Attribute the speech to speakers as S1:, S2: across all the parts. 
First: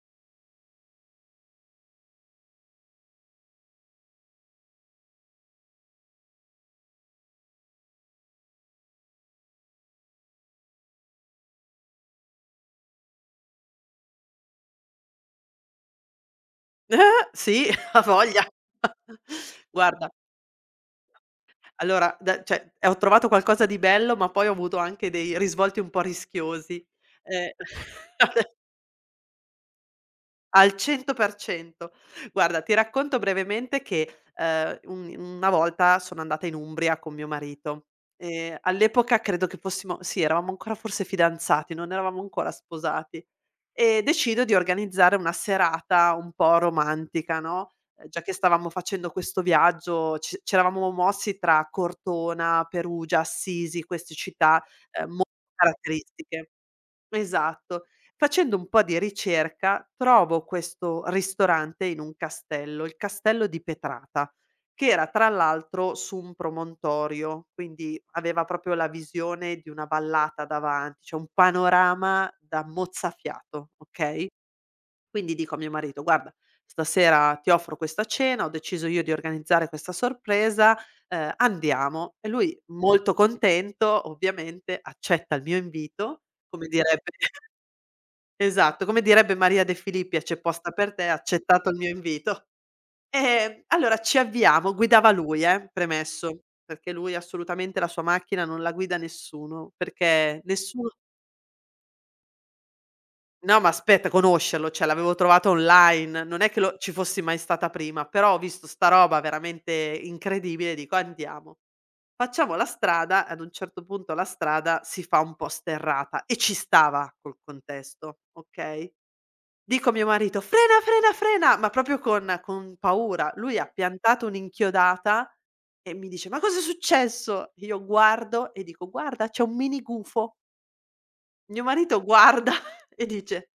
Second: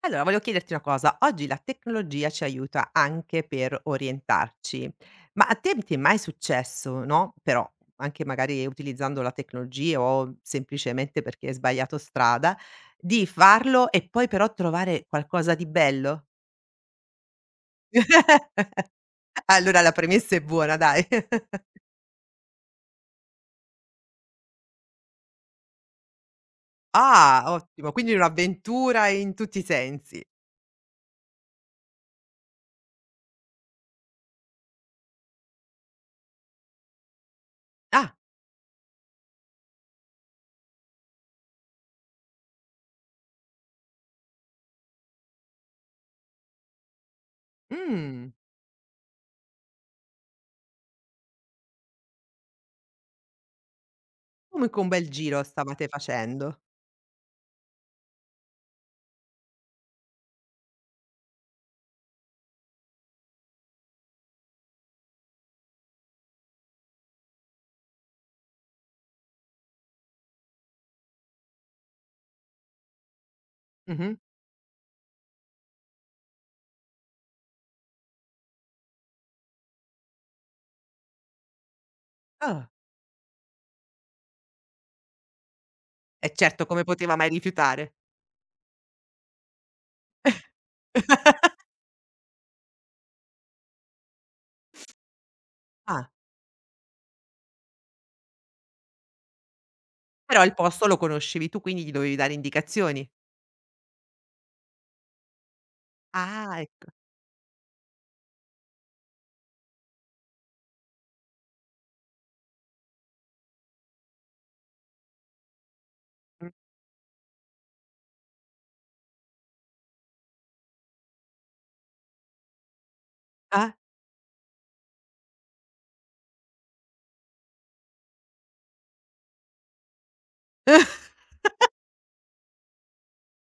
S1: Allora, volevo chiederti una cosa, oggi la tecnologia ci aiuta anche per orientarci, ma a te ti è mai successo, no, però anche magari utilizzando la tecnologia o semplicemente perché hai sbagliato strada, di farlo e poi però trovare qualcosa di bello?
S2: Eh, sì, ha voglia.
S1: Allora la
S2: Guarda,
S1: premessa è buona, dai.
S2: allora da cioè, ho trovato qualcosa di bello, ma poi ho avuto anche dei risvolti un po' rischiosi,
S1: Ah,
S2: ehm,
S1: ottimo, quindi un'avventura in tutti i sensi.
S2: al 100%. Guarda, ti racconto brevemente che, un Una volta sono andata in Umbria con mio marito.
S1: Ah,
S2: All'epoca credo che fossimo sì, eravamo ancora forse fidanzati, non eravamo ancora sposati. E decido di organizzare una serata un po' romantica, no, già
S1: mh,
S2: che stavamo facendo questo viaggio, ci eravamo mossi tra Cortona, Perugia, Assisi, queste città,
S1: comunque un bel
S2: molto
S1: giro stavate
S2: caratteristiche.
S1: facendo.
S2: Esatto. Facendo un po' di ricerca trovo questo ristorante in un castello, il Castello di Petrata, che era tra l'altro su un promontorio, quindi aveva proprio la visione di una vallata davanti, cioè un panorama da mozzafiato,
S1: Mh-mh.
S2: okay. Quindi dico a mio marito: "Guarda, stasera ti offro questa cena, ho deciso io di organizzare questa sorpresa, andiamo." E lui
S1: Ah,
S2: molto contento ovviamente accetta il mio invito.
S1: e certo,
S2: Come
S1: come
S2: direbbe
S1: poteva mai rifiutare?
S2: Esatto, come direbbe Maria De Filippi: "C'è posta per te, accettato il mio invito". Allora ci avviamo guidava lui
S1: Ah.
S2: premesso, perché lui assolutamente la sua macchina non la guida nessuno, perché
S1: Però il posto
S2: nessuno
S1: lo conoscevi tu, quindi gli dovevi dare indicazioni.
S2: no, ma aspetta conoscerlo, cioè l'avevo trovato online, non è che
S1: Ah,
S2: lo
S1: ecco.
S2: ci fossi mai stata prima, però ho visto sta roba veramente incredibile, dico: "Andiamo". Facciamo la strada, ad un certo punto la strada si fa un po' sterrata e
S1: Mh.
S2: ci stava col contesto, okay? Dico a mio marito: "Frena, frena, frena!" Ma proprio con paura. Lui ha
S1: Ah.
S2: piantato un'inchiodata e mi dice: "Ma cos'è successo?" Io guardo e dico: "Guarda, c'è un mini gufo." Mio marito guarda e dice:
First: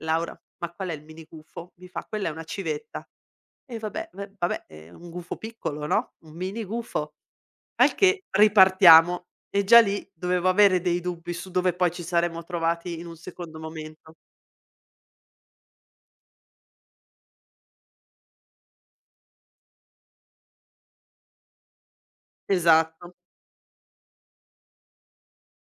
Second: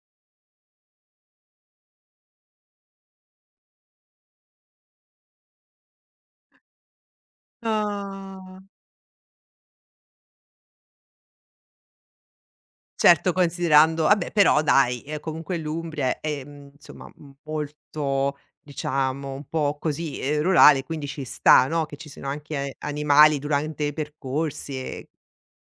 S2: "Laura, ma qual è il mini gufo?" Mi fa: "Quella è una civetta." E vabbè, v vabbè, è un gufo piccolo, no, un mini gufo. Al che
S1: Ah.
S2: ripartiamo e già lì dovevo avere dei dubbi su dove poi ci saremmo trovati in un
S1: Certo,
S2: secondo
S1: considerando
S2: momento.
S1: vabbè, però dai, comunque l'Umbria è, insomma, m molto, diciamo, un po' così, rurale, quindi ci sta, no, che ci siano anche
S2: Esatto.
S1: animali durante i percorsi e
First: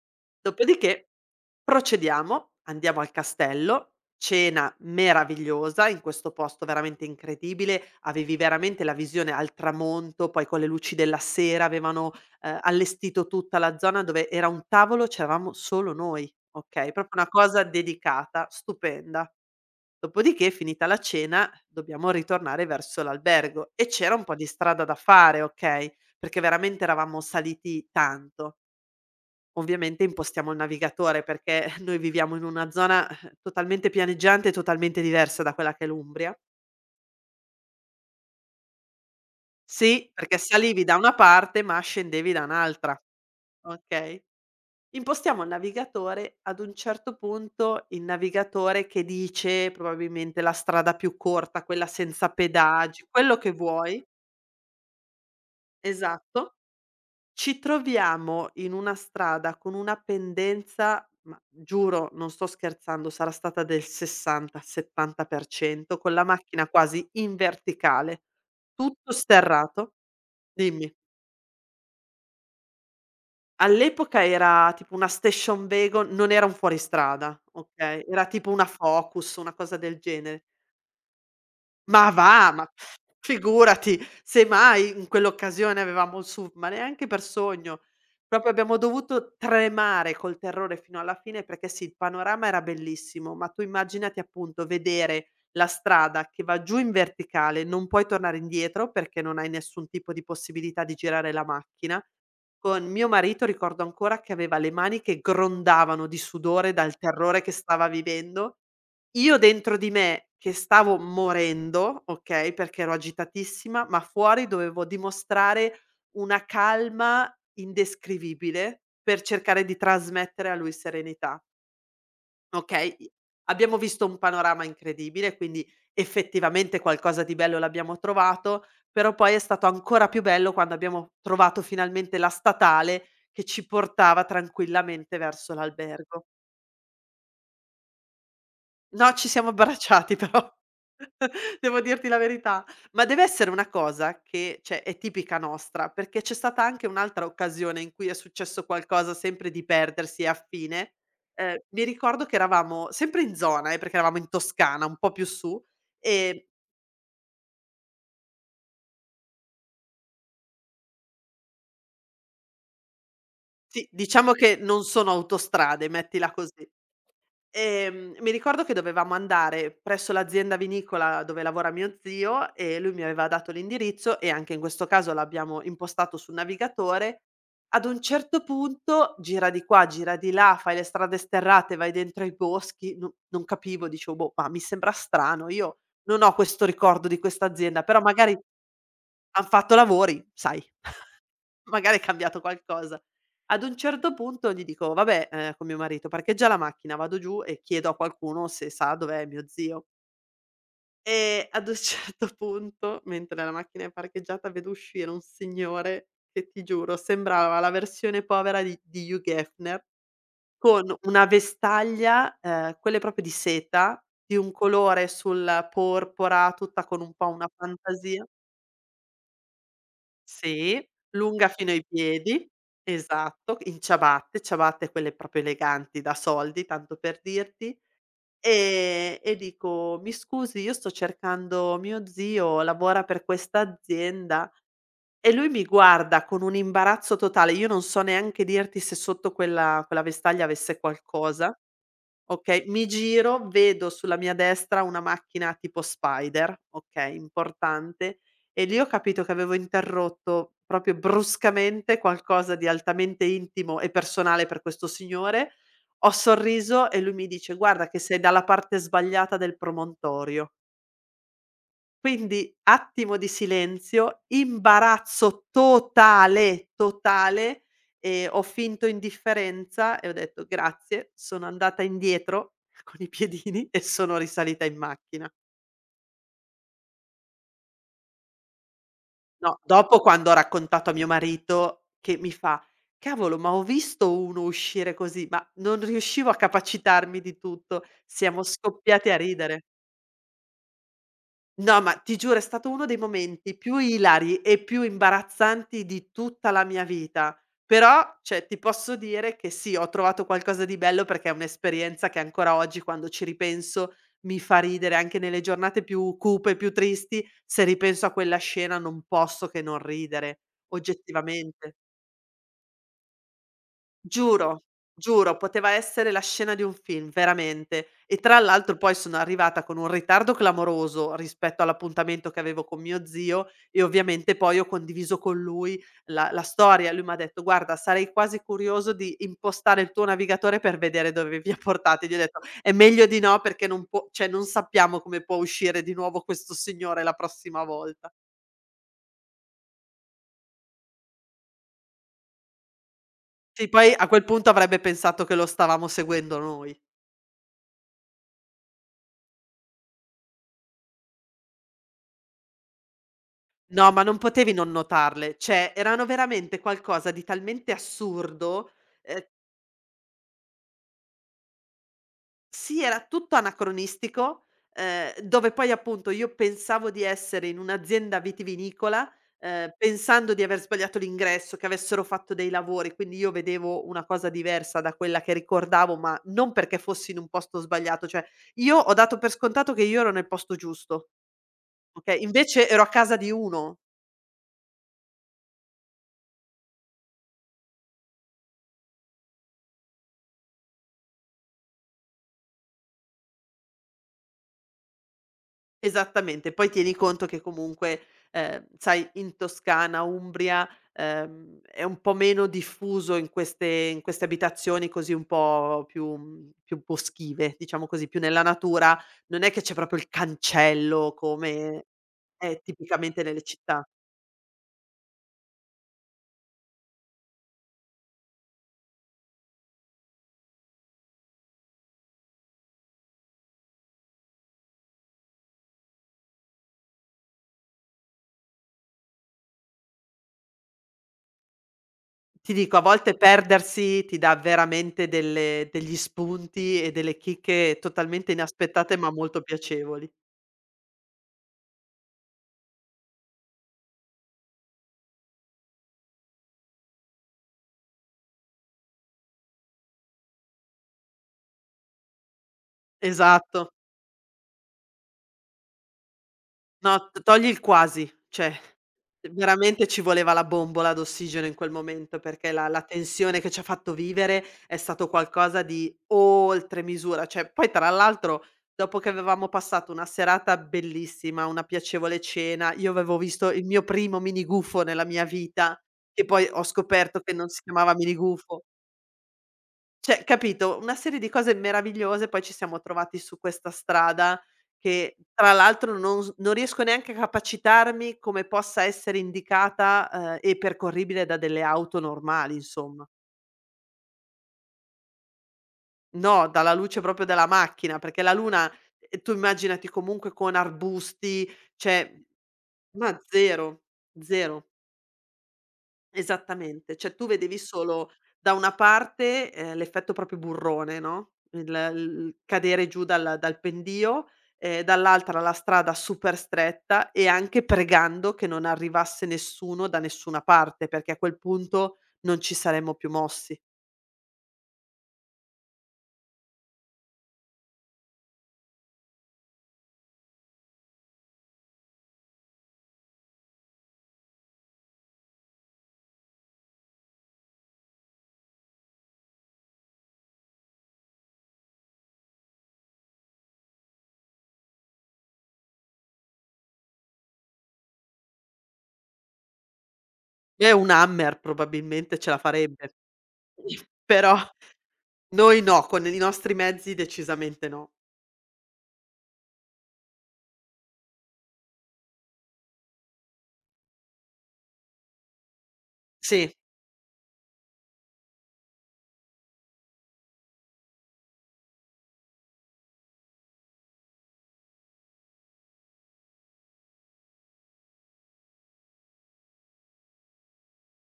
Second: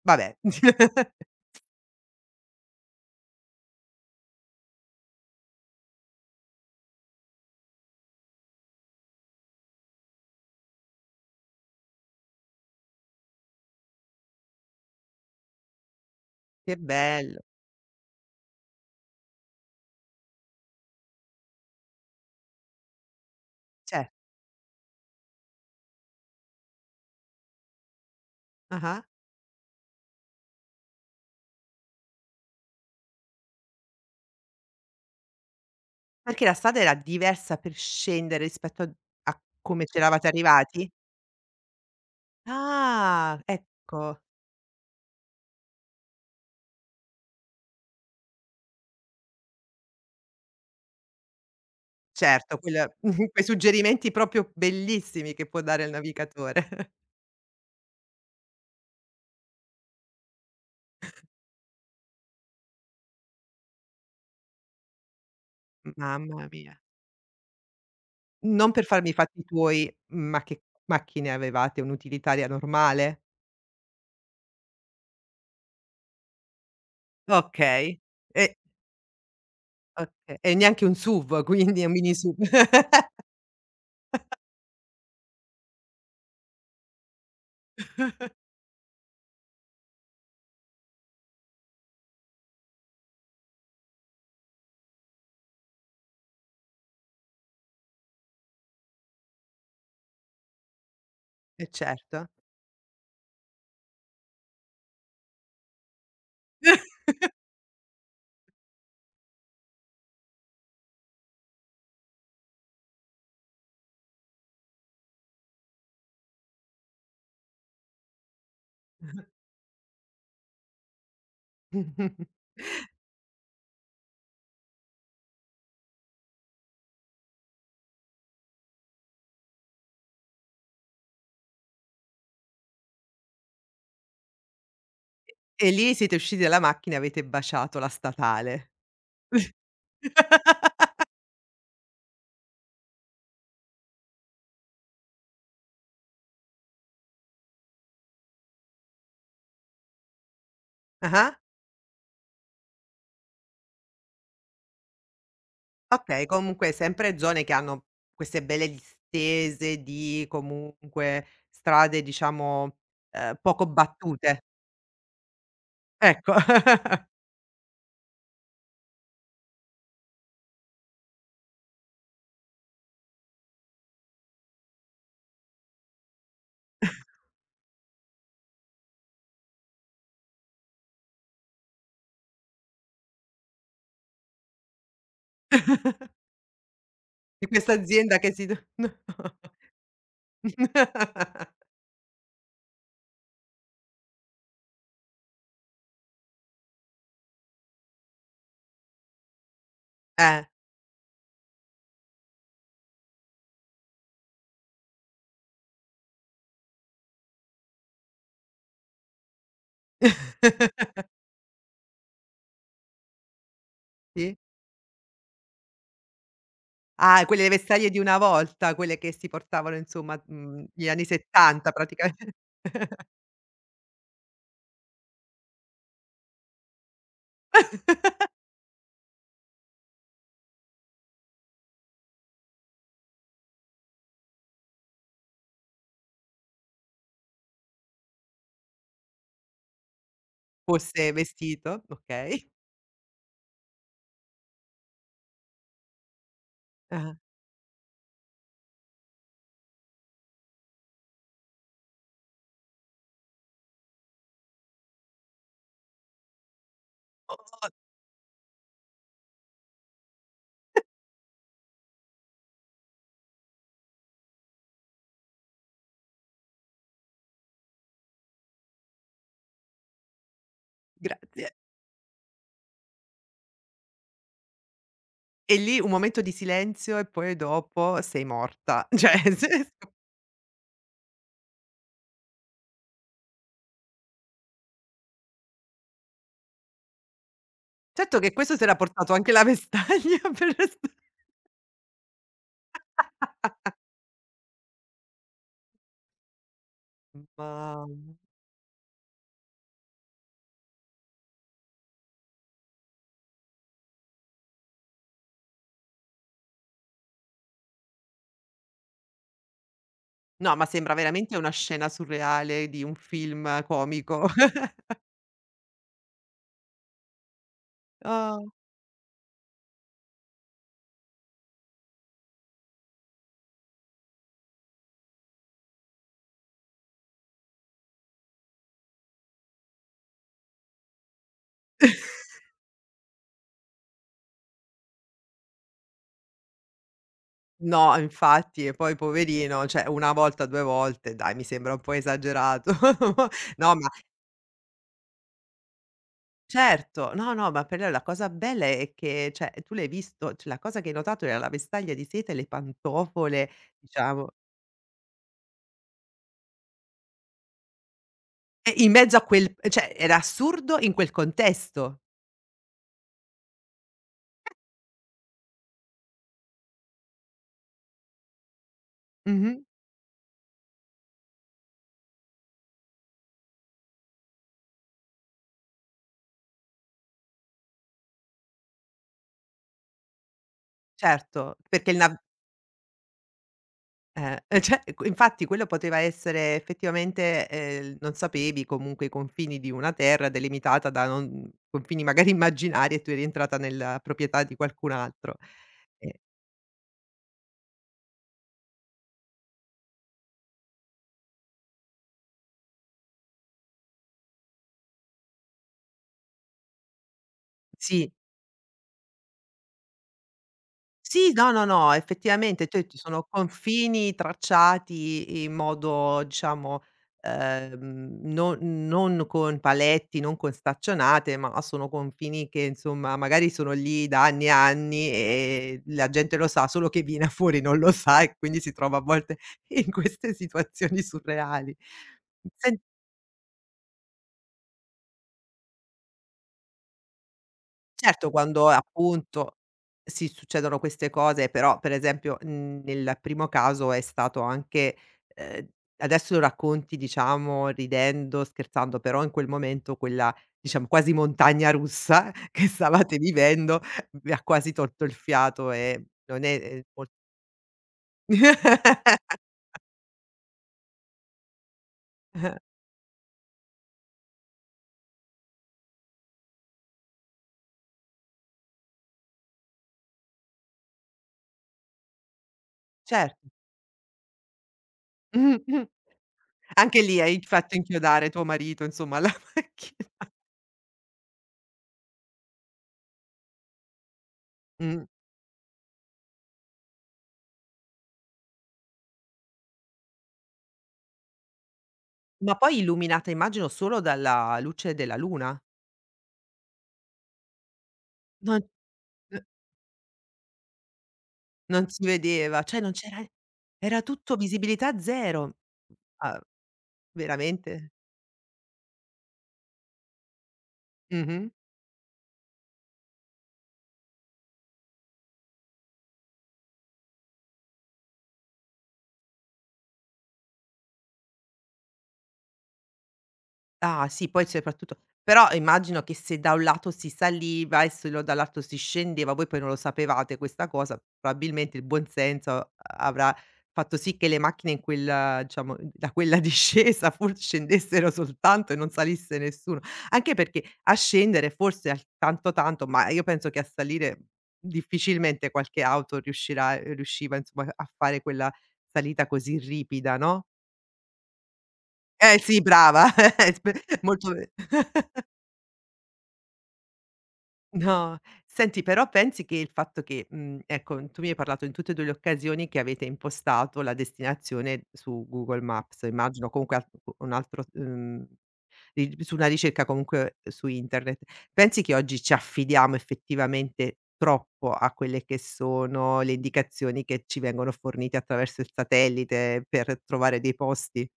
S1: vabbè.
S2: Dopodiché Procediamo, andiamo al castello, cena meravigliosa in questo posto veramente incredibile, avevi veramente la visione al tramonto, poi con le luci della sera avevano, allestito tutta la zona dove era un tavolo, c'eravamo solo noi,
S1: Che
S2: okay, proprio una
S1: bello.
S2: cosa dedicata, stupenda. Dopodiché finita la cena dobbiamo ritornare verso l'albergo e
S1: Cer
S2: c'era un po' di strada da fare, okay, perché veramente eravamo saliti tanto.
S1: ah-ah.
S2: Ovviamente impostiamo il navigatore perché noi viviamo in una zona, totalmente pianeggiante e totalmente diversa da quella che è l'Umbria.
S1: Perché la strada era diversa per scendere rispetto a come
S2: Sì,
S1: c'eravate
S2: perché salivi
S1: arrivati?
S2: da una parte ma scendevi da un'altra,
S1: Ah,
S2: okay.
S1: ecco.
S2: Impostiamo il navigatore, ad un certo punto il navigatore che dice probabilmente la strada più corta, quella senza
S1: Certo, quella
S2: pedaggi, quello
S1: quei
S2: che vuoi
S1: suggerimenti proprio bellissimi che può dare il
S2: esatto.
S1: navigatore.
S2: Ci troviamo in una strada con una pendenza, ma giuro, non sto scherzando, sarà stata del 60, 70%, con la
S1: Mamma
S2: macchina
S1: mia.
S2: quasi in verticale,
S1: Non per farmi
S2: tutto
S1: i fatti
S2: sterrato.
S1: tuoi, ma che
S2: Dimmi.
S1: macchine avevate? Un'utilitaria normale?
S2: All'epoca era tipo una station wagon, non era un fuoristrada,
S1: Okay.
S2: okay, era tipo
S1: E
S2: una Focus, una cosa del
S1: okay.
S2: genere.
S1: E neanche un SUV, quindi, un
S2: Ma
S1: mini SUV.
S2: va, ma figurati, semmai in quell'occasione avevamo il SUV, ma neanche per sogno. Proprio abbiamo dovuto tremare col terrore fino alla fine perché sì, il panorama era bellissimo, ma tu immaginati appunto vedere la strada che va giù in verticale, non puoi tornare indietro perché non hai nessun tipo di possibilità di girare la
S1: E
S2: macchina.
S1: certo.
S2: Con mio marito ricordo ancora che aveva le mani che grondavano di sudore dal terrore che stava vivendo io dentro di me che stavo morendo, okay, perché ero agitatissima, ma fuori dovevo dimostrare una calma indescrivibile per cercare di trasmettere a lui serenità, okay? I abbiamo visto un panorama incredibile, quindi effettivamente qualcosa di bello l'abbiamo trovato, però poi è stato ancora più bello quando abbiamo trovato finalmente la statale che ci portava tranquillamente verso
S1: E lì siete
S2: l'albergo.
S1: usciti dalla macchina e avete baciato la statale.
S2: No, ci siamo abbracciati però. Devo dirti la verità, ma deve essere una cosa che, cioè, è tipica nostra, perché c'è stata anche un'altra occasione in cui è successo qualcosa sempre di perdersi e a fine.
S1: Ah-ah.
S2: Mi ricordo che eravamo sempre in zona, perché eravamo in Toscana, un po' più su,
S1: Okay,
S2: ehm,
S1: comunque sempre zone che hanno queste belle distese di comunque strade, diciamo, poco
S2: sì, diciamo
S1: battute.
S2: che non sono autostrade, mettila
S1: Ecco.
S2: così. Mi ricordo che dovevamo andare presso l'azienda vinicola dove lavora mio zio e lui mi aveva dato l'indirizzo e anche in questo caso l'abbiamo impostato sul navigatore. Ad un certo punto gira di qua, gira di là, fai le strade sterrate, vai dentro ai boschi, non capivo, dicevo, boh, ma mi sembra strano, io non ho questo ricordo di questa
S1: di questa
S2: azienda, però
S1: azienda che
S2: magari
S1: si d
S2: hanno fatto lavori, sai.
S1: No.
S2: Magari è cambiato qualcosa. Ad un certo punto gli dico: "Vabbè", con mio marito: "Parcheggia la macchina, vado giù e chiedo a qualcuno se sa dov'è mio zio".
S1: Eh.
S2: E ad un certo punto, mentre la macchina è parcheggiata, vedo uscire un signore che, ti giuro, sembrava la versione povera di Hugh Hefner, con una vestaglia, quelle proprio di seta, di
S1: Sì?
S2: un colore sul porpora, tutta con un
S1: Ah,
S2: po'
S1: quelle
S2: una
S1: le vestaglie di una
S2: fantasia
S1: volta, quelle che si portavano insomma,
S2: sì,
S1: negli anni
S2: lunga fino
S1: '70
S2: ai
S1: praticamente.
S2: piedi, esatto, in ciabatte, ciabatte quelle proprio eleganti da soldi, tanto per dirti, e dico: "Mi scusi, io sto cercando mio zio, lavora per questa azienda" e lui mi guarda con un imbarazzo totale. Io non so neanche dirti se sotto quella vestaglia avesse
S1: Fosse
S2: qualcosa.
S1: vestito, okay.
S2: Okay, mi giro, vedo sulla mia destra una macchina tipo Spider, okay,
S1: Ah-ah.
S2: importante, e lì ho capito che avevo interrotto proprio bruscamente qualcosa di altamente intimo e personale per questo signore. Ho sorriso e lui mi dice:
S1: Oh,
S2: "Guarda che sei dalla parte sbagliata del promontorio". Quindi attimo di silenzio, imbarazzo totale, totale, ho finto indifferenza e ho detto: "Grazie". Sono
S1: grazie.
S2: andata indietro con i piedini e sono risalita in macchina.
S1: E lì un momento di silenzio e poi dopo sei morta. Cioè
S2: No,
S1: se
S2: dopo quando ho raccontato a mio marito che mi fa: "Cavolo, ma ho visto uno uscire così", ma non riuscivo a capacitarmi di tutto.
S1: Certo che
S2: Siamo
S1: questo s'era
S2: scoppiati
S1: portato
S2: a
S1: anche la
S2: ridere.
S1: vestaglia per resta
S2: No, ma ti giuro è stato uno dei momenti più ilari e più imbarazzanti di tutta la mia vita. Però,
S1: Mamma.
S2: cioè, ti posso dire che sì, ho trovato qualcosa di bello perché è un'esperienza che ancora oggi, quando ci ripenso, mi fa ridere anche nelle giornate più cupe, più tristi. Se ripenso a quella scena non posso che non ridere,
S1: No, ma sembra veramente una
S2: oggettivamente.
S1: scena surreale di un film comico.
S2: Giuro, giuro, poteva essere la scena di un film, veramente. E tra
S1: Ah.
S2: l'altro poi sono arrivata con un ritardo clamoroso rispetto all'appuntamento che avevo con mio zio e ovviamente poi ho condiviso con lui la storia. Lui m'ha detto: "Guarda, sarei quasi curioso di impostare il tuo navigatore per vedere dove vi ha portati." Gli ho detto: "È meglio di no perché non può cioè non sappiamo come può uscire di nuovo questo signore la prossima
S1: No,
S2: volta."
S1: infatti, e poi poverino, cioè una volta, due volte, dai, mi sembra un po' esagerato.
S2: Sì,
S1: No, ma
S2: poi a quel punto avrebbe pensato che lo stavamo seguendo noi.
S1: certo, no, no, ma per lei la cosa bella è che cioè tu l'hai visto, cioè la cosa che hai notato era la vestaglia di seta e le pantofole,
S2: No, ma non
S1: diciamo,
S2: potevi non notarle, cioè erano veramente qualcosa di talmente assurdo,
S1: e in mezzo a
S2: ehm,
S1: quel, cioè era assurdo in quel contesto.
S2: sì era tutto anacronistico, dove poi appunto io pensavo di essere in un'azienda vitivinicola,
S1: Mh-mh.
S2: pensando di aver sbagliato l'ingresso, che avessero fatto dei lavori, quindi io vedevo una cosa diversa da quella che ricordavo, ma non perché fossi in un posto sbagliato, cioè io ho dato per scontato che io ero nel posto giusto,
S1: Certo, perché il nav
S2: okay, invece ero a casa di uno.
S1: e cioè q infatti quello poteva essere effettivamente non sapevi comunque i confini di una terra delimitata da non confini magari immaginari e tu eri entrata nella proprietà di qualcun altro. Eh,
S2: Esattamente, poi tieni conto che comunque, sai in Toscana, Umbria, è un po' meno diffuso in queste abitazioni così un po' più più boschive, diciamo così,
S1: sì.
S2: più nella natura, non è che c'è proprio il cancello
S1: Sì, no, no,
S2: come
S1: no,
S2: è
S1: effettivamente, cioè ci
S2: tipicamente
S1: sono
S2: nelle città.
S1: confini tracciati in modo, diciamo, non con paletti, non con staccionate, ma sono confini che insomma magari sono lì da anni e anni, e la gente lo sa, solo che viene fuori non lo sa e quindi si trova a volte in queste situazioni surreali.
S2: Ti dico
S1: Sen
S2: a volte perdersi ti dà veramente delle degli spunti e delle chicche
S1: Certo,
S2: totalmente
S1: quando
S2: inaspettate, ma molto
S1: appunto
S2: piacevoli.
S1: sì, succedono queste cose, però per esempio, nel primo caso è stato anche ehm, adesso lo racconti, diciamo, ridendo, scherzando, però in quel momento quella, diciamo, quasi montagna russa che stavate
S2: Esatto.
S1: vivendo vi ha quasi tolto il fiato e non è è mol
S2: No, t togli il quasi, cioè veramente ci voleva la bombola d'ossigeno in quel momento, perché la tensione che ci ha fatto vivere è stato qualcosa di oltre misura. Cioè, poi tra l'altro dopo che avevamo passato una serata bellissima, una piacevole cena, io avevo
S1: certo.
S2: visto il mio primo mini gufo nella mia
S1: Mh-mh,
S2: vita,
S1: mh.
S2: che poi ho
S1: Anche
S2: scoperto
S1: lì
S2: che
S1: hai
S2: non si
S1: fatto
S2: chiamava mini
S1: inchiodare tuo
S2: gufo.
S1: marito insomma alla
S2: Cioè,
S1: macchina.
S2: capito, una serie di cose meravigliose, poi ci siamo trovati su questa strada
S1: Mh.
S2: che tra l'altro non riesco neanche a capacitarmi come possa essere indicata, e percorribile da delle auto normali
S1: Ma poi
S2: insomma.
S1: illuminata immagino solo dalla luce della luna?
S2: No, dalla luce proprio della macchina, perché la
S1: Non.
S2: luna, tu
S1: N
S2: immaginati comunque con arbusti,
S1: Non si
S2: cioè
S1: vedeva, cioè non
S2: ma
S1: c'era,
S2: zero,
S1: era tutto
S2: zero.
S1: visibilità 0. Ah,
S2: Esattamente, cioè tu vedevi
S1: veramente?
S2: solo da una parte, l'effetto proprio burrone, no,
S1: Mh-mh.
S2: il cadere giù dal pendio, dall'altra la strada super stretta e anche pregando che non arrivasse nessuno da nessuna parte, perché a quel punto non ci saremmo più mossi.
S1: Ah sì, poi soprattutto però immagino che se da un lato si saliva e se lo dall'altro si scendeva, voi poi non lo sapevate questa cosa, probabilmente il buon senso a avrà fatto sì che le macchine in quella, diciamo, da quella discesa for scendessero soltanto e non salisse nessuno. Anche perché a scendere forse al tanto tanto, ma io penso che a salire difficilmente qualche auto riuscirà, riusciva insomma a fare quella salita così ripida, no?
S2: E un Hammer probabilmente ce la
S1: Eh sì,
S2: farebbe,
S1: brava. spe Molto
S2: però
S1: ve
S2: noi no, con i nostri mezzi decisamente no.
S1: no. Senti, però pensi che il fatto che, ecco, tu mi hai parlato in tutte e due le occasioni che avete impostato la destinazione su Google Maps,
S2: Sì.
S1: immagino comunque al un altro, ri su una ricerca comunque su internet. Pensi che oggi ci affidiamo effettivamente troppo a quelle che sono le indicazioni che ci vengono fornite attraverso il satellite per trovare dei posti?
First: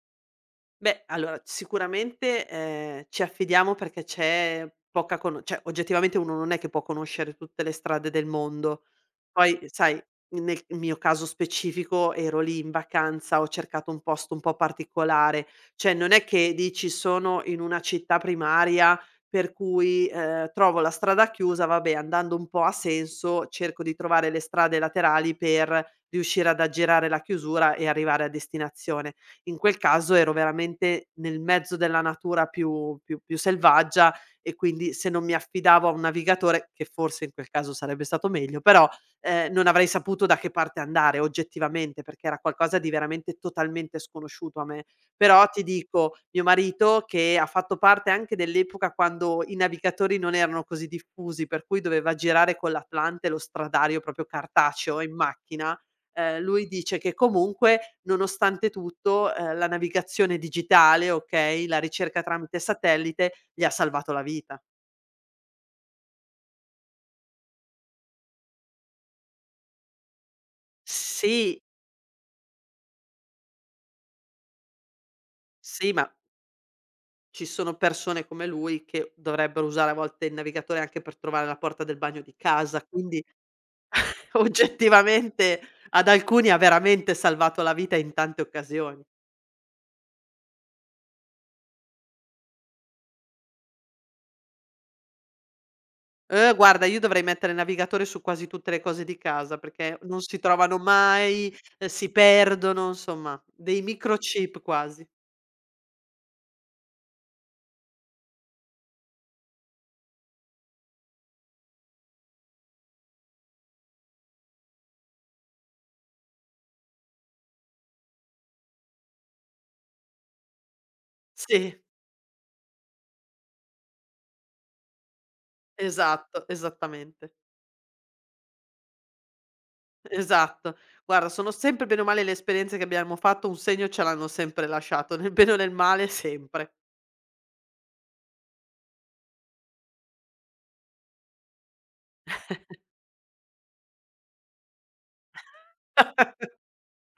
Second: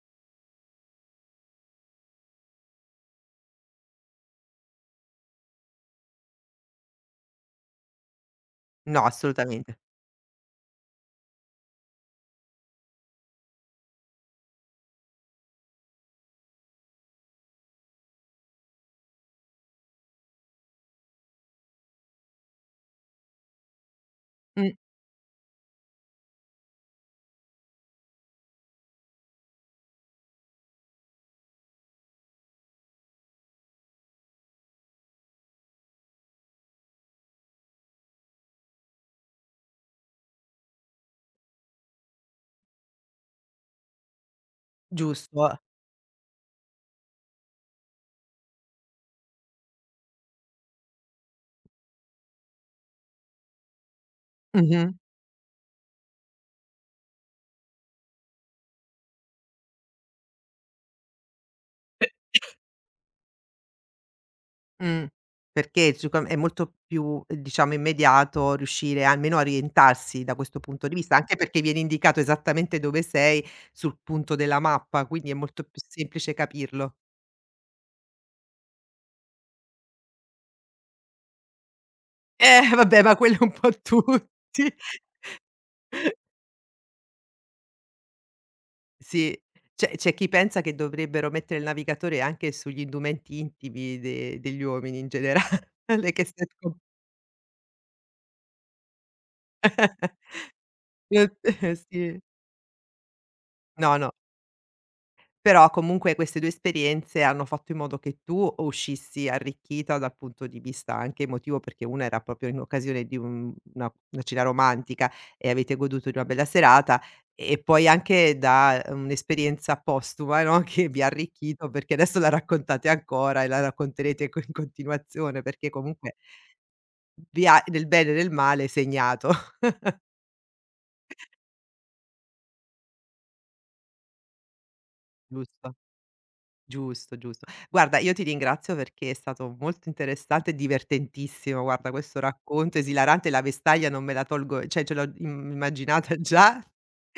S2: Beh, allora sicuramente, ci affidiamo perché c'è poca cono cioè oggettivamente uno non è che può conoscere tutte le strade del mondo,
S1: No,
S2: poi,
S1: assolutamente.
S2: sai, nel mio caso specifico ero lì in vacanza, ho cercato un posto un po' particolare, cioè non è che dici: "Sono in una città primaria per cui, trovo la strada chiusa, vabbè andando un po' a senso cerco di trovare le
S1: Mh,
S2: strade laterali per riuscire ad aggirare la chiusura e arrivare a destinazione". In quel caso ero veramente nel mezzo della natura più selvaggia e quindi se non mi affidavo a un navigatore, che forse in quel caso sarebbe stato meglio, però non avrei saputo da che parte andare oggettivamente, perché era qualcosa di veramente totalmente sconosciuto a me. Però
S1: giusto.
S2: ti dico, mio marito che ha fatto parte anche dell'epoca quando i navigatori non erano così diffusi, per cui doveva girare con l'Atlante lo stradario proprio
S1: Mh-mh.
S2: cartaceo in macchina, lui dice che comunque nonostante tutto, la navigazione digitale, okay, la ricerca tramite satellite, gli ha salvato la vita.
S1: Mh. Perché il succo è molto più, diciamo, immediato riuscire almeno a orientarsi da questo punto di vista, anche
S2: Sì,
S1: perché viene indicato esattamente dove sei sul punto della mappa, quindi è molto più
S2: sì, ma
S1: semplice capirlo.
S2: ci sono persone come lui che dovrebbero usare a volte il navigatore anche per trovare la porta del bagno di
S1: Eh
S2: casa,
S1: vabbè, ma
S2: quindi
S1: quello è un po' tutti.
S2: oggettivamente ad alcuni ha veramente salvato la vita in tante occasioni.
S1: Sì, c'è chi pensa che dovrebbero mettere il navigatore anche sugli indumenti intimi de degli uomini in generale, che se com
S2: Guarda io dovrei mettere il navigatore su quasi tutte le cose di casa perché non si trovano mai, si
S1: sì.
S2: perdono, insomma dei
S1: No, no.
S2: microchip quasi.
S1: Però comunque queste due esperienze hanno fatto in modo che tu uscissi arricchita dal punto di vista anche emotivo, perché una era proprio in occasione di un una cena romantica e avete goduto di una bella serata, e poi anche da un'esperienza postuma, no, che vi ha arricchito,
S2: Sì,
S1: perché adesso la raccontate ancora e la racconterete co in continuazione, perché comunque
S2: esatto, esattamente.
S1: vi ha, nel bene e nel male, segnato.
S2: Esatto. Guarda sono sempre bene o male le esperienze che abbiamo fatto un segno ce l'hanno sempre lasciato, nel bene o nel
S1: Giusto.
S2: male sempre.
S1: Giusto, giusto. Guarda, io ti ringrazio perché è stato molto interessante e divertentissimo. Guarda, questo racconto esilarante, la vestaglia non me la tolgo, cioè ce l'ho im immaginata già,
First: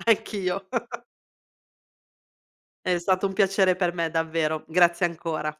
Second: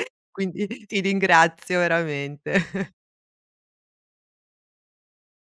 S2: Anch'io.
S1: quindi ti ringrazio veramente.
S2: È stato un piacere per me davvero. Grazie ancora.